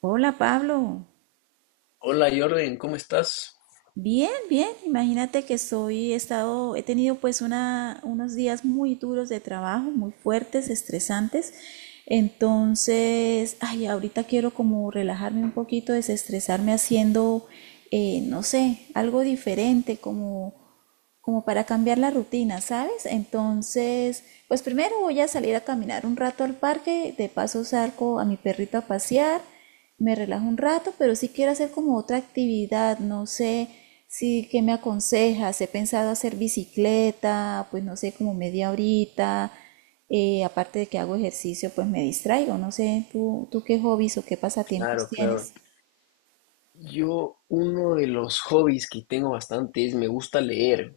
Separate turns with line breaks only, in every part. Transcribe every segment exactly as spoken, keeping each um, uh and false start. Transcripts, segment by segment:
Hola Pablo,
Hola Jordan, ¿cómo estás?
bien, bien. Imagínate que soy, he estado, he tenido pues una, unos días muy duros de trabajo, muy fuertes, estresantes. Entonces, ay, ahorita quiero como relajarme un poquito, desestresarme haciendo, eh, no sé, algo diferente, como como para cambiar la rutina, ¿sabes? Entonces, pues primero voy a salir a caminar un rato al parque, de paso saco a mi perrito a pasear, me relajo un rato, pero sí quiero hacer como otra actividad, no sé si qué me aconsejas, he pensado hacer bicicleta, pues no sé, como media horita, eh, aparte de que hago ejercicio, pues me distraigo, no sé, tú, tú qué hobbies o qué pasatiempos
Claro, claro.
tienes.
Yo, uno de los hobbies que tengo bastante es me gusta leer.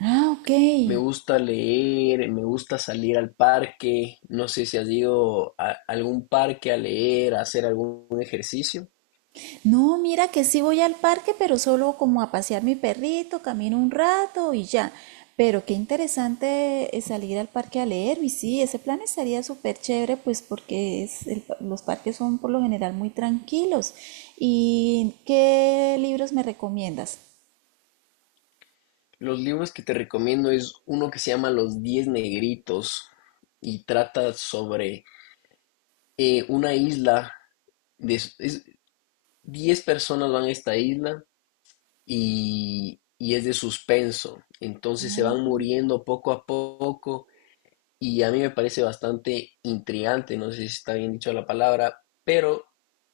Ah, ok.
Me gusta leer, me gusta salir al parque. No sé si has ido a algún parque a leer, a hacer algún ejercicio.
No, mira que sí voy al parque, pero solo como a pasear mi perrito, camino un rato y ya. Pero qué interesante eh, salir al parque a leer. Y sí, ese plan estaría súper chévere, pues porque es el pa- los parques son por lo general muy tranquilos. ¿Y qué libros me recomiendas?
Los libros que te recomiendo es uno que se llama Los Diez Negritos y trata sobre eh, una isla. De, es- Diez personas van a esta isla y, y es de suspenso. Entonces se van muriendo poco a poco y a mí me parece bastante intrigante, no sé si está bien dicho la palabra, pero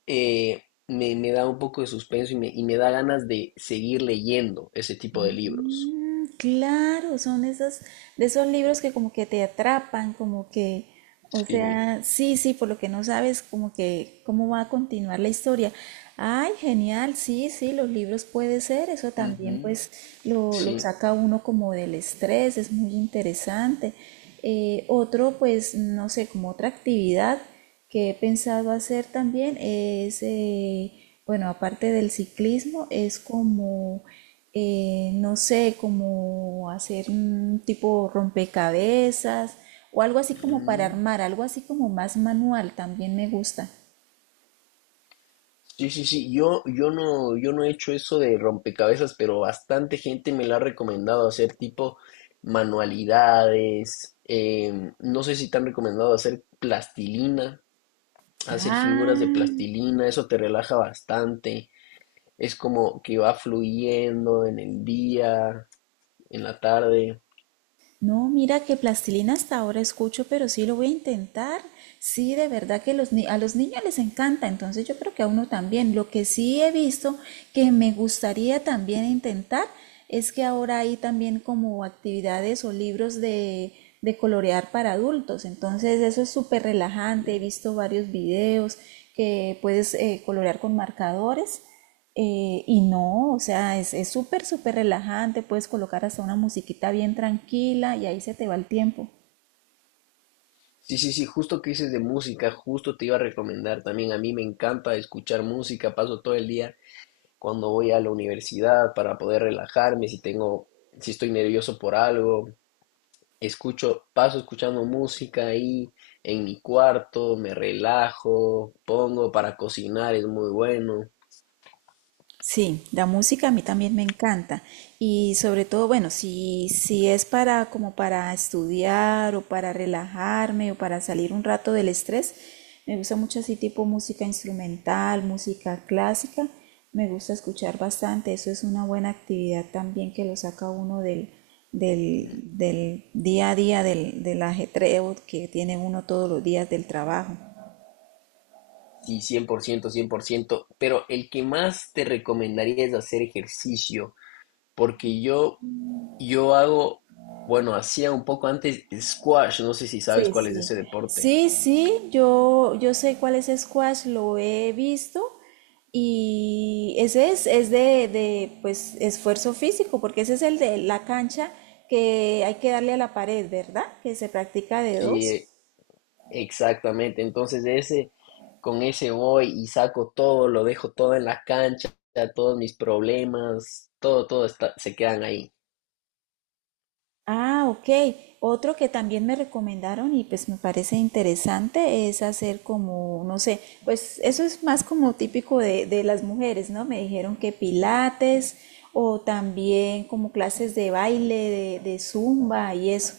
eh, me, me da un poco de suspenso y me, y me da ganas de seguir leyendo ese tipo de libros.
Mm, claro, son esas, de esos libros que como que te atrapan, como que, o
Sí.
sea, sí, sí, por lo que no sabes, como que cómo va a continuar la historia. Ay, genial, sí, sí, los libros puede ser, eso también
Ujú.
pues lo, lo
Sí.
saca uno como del estrés, es muy interesante. Eh, otro, pues, no sé, como otra actividad que he pensado hacer también es, eh, bueno, aparte del ciclismo, es como, eh, no sé, como hacer un tipo rompecabezas o algo así como para
Ujú.
armar, algo así como más manual, también me gusta.
Sí, sí, sí, yo, yo no, yo no he hecho eso de rompecabezas, pero bastante gente me lo ha recomendado hacer tipo manualidades. Em, no sé si te han recomendado hacer plastilina, hacer figuras de
Ah.
plastilina, eso te relaja bastante, es como que va fluyendo en el día, en la tarde.
No, mira que plastilina hasta ahora escucho, pero sí lo voy a intentar. Sí, de verdad que los ni- a los niños les encanta, entonces yo creo que a uno también. Lo que sí he visto que me gustaría también intentar es que ahora hay también como actividades o libros de, de colorear para adultos. Entonces eso es súper relajante. He
Mm.
visto varios videos que puedes eh, colorear con marcadores. Eh, y no, o sea, es es súper, súper relajante, puedes colocar hasta una musiquita bien tranquila y ahí se te va el tiempo.
Sí, sí, sí, justo que dices de música, justo te iba a recomendar también, a mí me encanta escuchar música, paso todo el día cuando voy a la universidad para poder relajarme, si tengo, si estoy nervioso por algo, escucho, paso escuchando música ahí en mi cuarto, me relajo, pongo para cocinar, es muy bueno.
Sí, la música a mí también me encanta y sobre todo, bueno, si, si es para como para estudiar o para relajarme o para salir un rato del estrés, me gusta mucho así tipo música instrumental, música clásica, me gusta escuchar bastante, eso es una buena actividad también que lo saca uno del, del, del día a día, del, del ajetreo que tiene uno todos los días del trabajo.
Sí, cien por ciento, cien por ciento, pero el que más te recomendaría es hacer ejercicio, porque yo, yo hago, bueno, hacía un poco antes squash, no sé si sabes
Sí,
cuál es
sí.
ese deporte.
Sí, sí, yo, yo sé cuál es squash, lo he visto y ese es, es de, de, pues, esfuerzo físico, porque ese es el de la cancha que hay que darle a la pared, ¿verdad? Que se practica de
Sí.
dos.
Exactamente, entonces de ese, con ese voy y saco todo, lo dejo todo en la cancha, todos mis problemas, todo, todo está, se quedan ahí.
Ah, ok. Otro que también me recomendaron y pues me parece interesante es hacer como, no sé, pues eso es más como típico de, de las mujeres, ¿no? Me dijeron que pilates o también como clases de baile, de, de zumba y eso.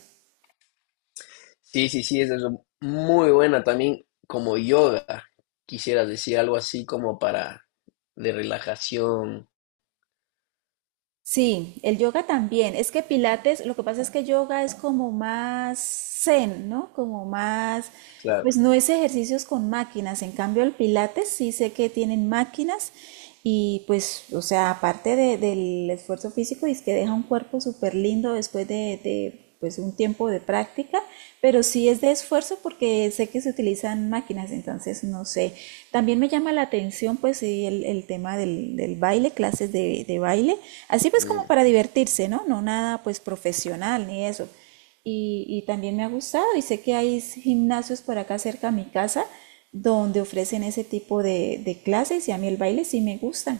Sí, sí, sí, eso es muy buena también como yoga, quisieras decir algo así como para de relajación,
Sí, el yoga también. Es que pilates, lo que pasa es que yoga es como más zen, ¿no? Como más,
claro.
pues no es ejercicios con máquinas. En cambio, el pilates sí sé que tienen máquinas y pues, o sea, aparte de- del esfuerzo físico, es que deja un cuerpo súper lindo después de, de pues un tiempo de práctica, pero sí es de esfuerzo porque sé que se utilizan máquinas, entonces no sé. También me llama la atención pues sí, el, el tema del, del, baile, clases de, de baile, así pues como
Mm.
para divertirse, ¿no? No nada pues profesional ni eso. Y, y también me ha gustado y sé que hay gimnasios por acá cerca a mi casa donde ofrecen ese tipo de, de clases y a mí el baile sí me gusta.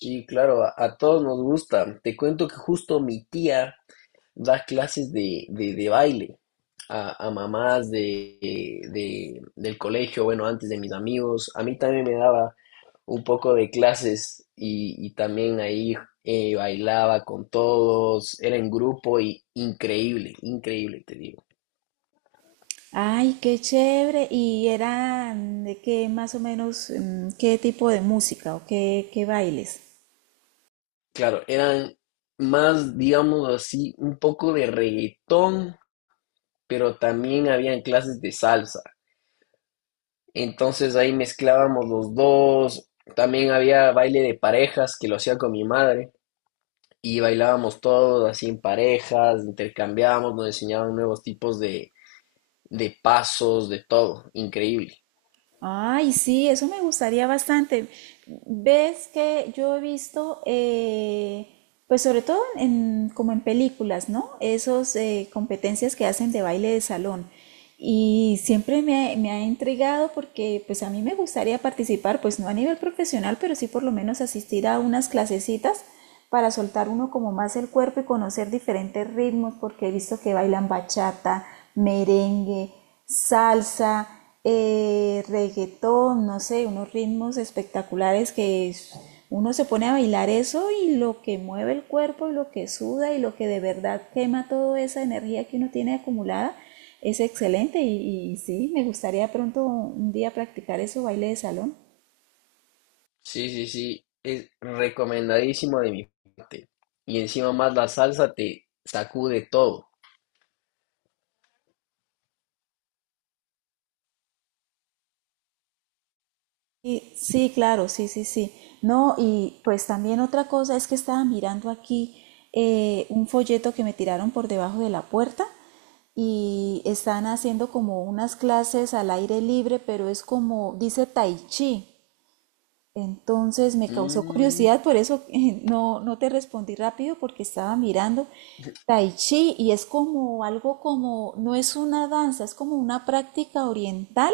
Y claro, a, a todos nos gusta. Te cuento que justo mi tía dar clases de, de, de baile a, a mamás de, de- del colegio, bueno, antes de mis amigos. A mí también me daba un poco de clases, y, y también ahí eh, bailaba con todos, era en grupo y increíble, increíble, te digo.
Ay, qué chévere. ¿Y eran de qué más o menos, mm, qué tipo de música o qué, qué bailes?
Claro, eran más, digamos así, un poco de reggaetón, pero también habían clases de salsa. Entonces ahí mezclábamos los dos. También había baile de parejas que lo hacía con mi madre. Y bailábamos todos así en parejas, intercambiábamos, nos enseñaban nuevos tipos de, de pasos, de todo. Increíble.
Ay, sí, eso me gustaría bastante. Ves que yo he visto, eh, pues sobre todo en, como en películas, ¿no? Esos eh, competencias que hacen de baile de salón. Y siempre me, ha- me ha intrigado porque pues a mí me gustaría participar, pues no a nivel profesional, pero sí por lo menos asistir a unas clasecitas para soltar uno como más el cuerpo y conocer diferentes ritmos, porque he visto que bailan bachata, merengue, salsa, eh, reggaetón, no sé, unos ritmos espectaculares que es- uno se pone a bailar eso y lo que mueve el cuerpo y lo que suda y lo que de verdad quema toda esa energía que uno tiene acumulada es excelente y, y sí, me gustaría pronto un día practicar eso, baile de salón.
Sí, sí, sí. Es recomendadísimo de mi parte. Y encima más la salsa te sacude todo.
Sí, sí, claro, sí, sí, sí. No, y pues también otra cosa es que estaba mirando aquí eh, un folleto que me tiraron por debajo de la puerta y están haciendo como unas clases al aire libre, pero es como, dice tai chi. Entonces me causó
Mm.
curiosidad, por eso eh, no, no te respondí rápido porque estaba mirando tai chi y es como algo como, no es una danza, es como una práctica oriental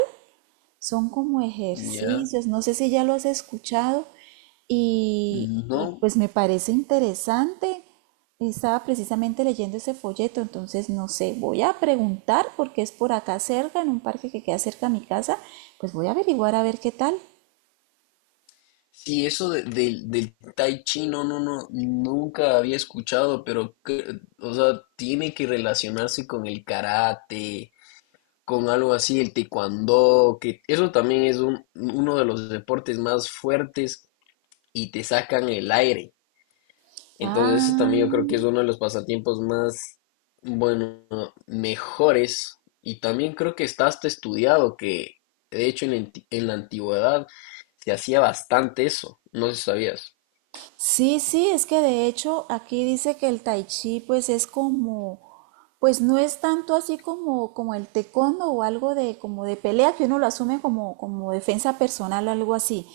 son como
Ya.
ejercicios, no sé si ya lo has escuchado y, y,
No.
pues me parece interesante. Estaba precisamente leyendo ese folleto, entonces no sé, voy a preguntar porque es por acá cerca, en un parque que queda cerca a mi casa, pues voy a averiguar a ver qué tal.
Sí, eso de- del del tai chi, no, no, no, nunca había escuchado, pero, que- o sea, tiene que relacionarse con el karate, con algo así, el taekwondo, que eso también es un- uno de los deportes más fuertes y te sacan el aire. Entonces, eso
Ah.
también yo creo que es uno de los pasatiempos más, bueno, mejores. Y también creo que está hasta estudiado que, de hecho, en la anti- en la antigüedad se hacía bastante eso, no sé si sabías.
Sí, sí, es que de hecho aquí dice que el tai chi pues es como, pues no es tanto así como, como el taekwondo o algo de como de pelea que uno lo asume como, como defensa personal o algo así.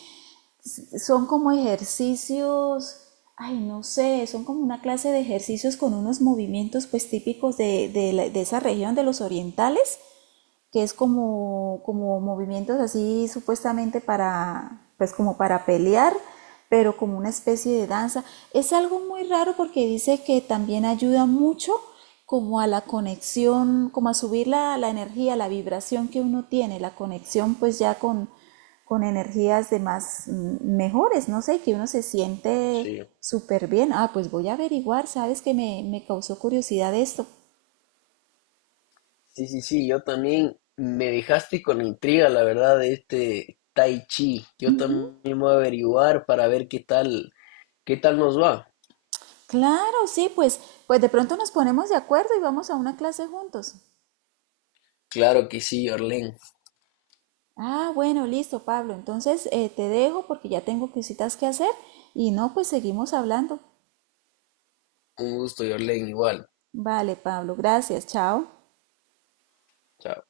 Son como ejercicios, ay no sé, son como una clase de ejercicios con unos movimientos pues típicos de, de la- de esa región de los orientales que es como, como movimientos así supuestamente para, pues como para pelear, pero como una especie de danza. Es algo muy raro porque dice que también ayuda mucho como a la conexión, como a subir la, la energía, la vibración que uno tiene, la conexión pues ya con, con energías de más mm, mejores, no sé, que uno se siente
Sí,
súper bien. Ah, pues voy a averiguar, sabes que me, me causó curiosidad esto.
sí, sí, sí, yo también me dejaste con intriga, la verdad, de este Tai Chi. Yo también voy a averiguar para ver qué tal, qué tal nos va.
Claro, sí, pues, pues de pronto nos ponemos de acuerdo y vamos a una clase juntos.
Claro que sí, Orlen.
Ah, bueno, listo, Pablo. Entonces eh, te dejo porque ya tengo cositas que hacer y no, pues seguimos hablando.
Un gusto, Orlen, igual.
Vale, Pablo, gracias, chao.
Chao.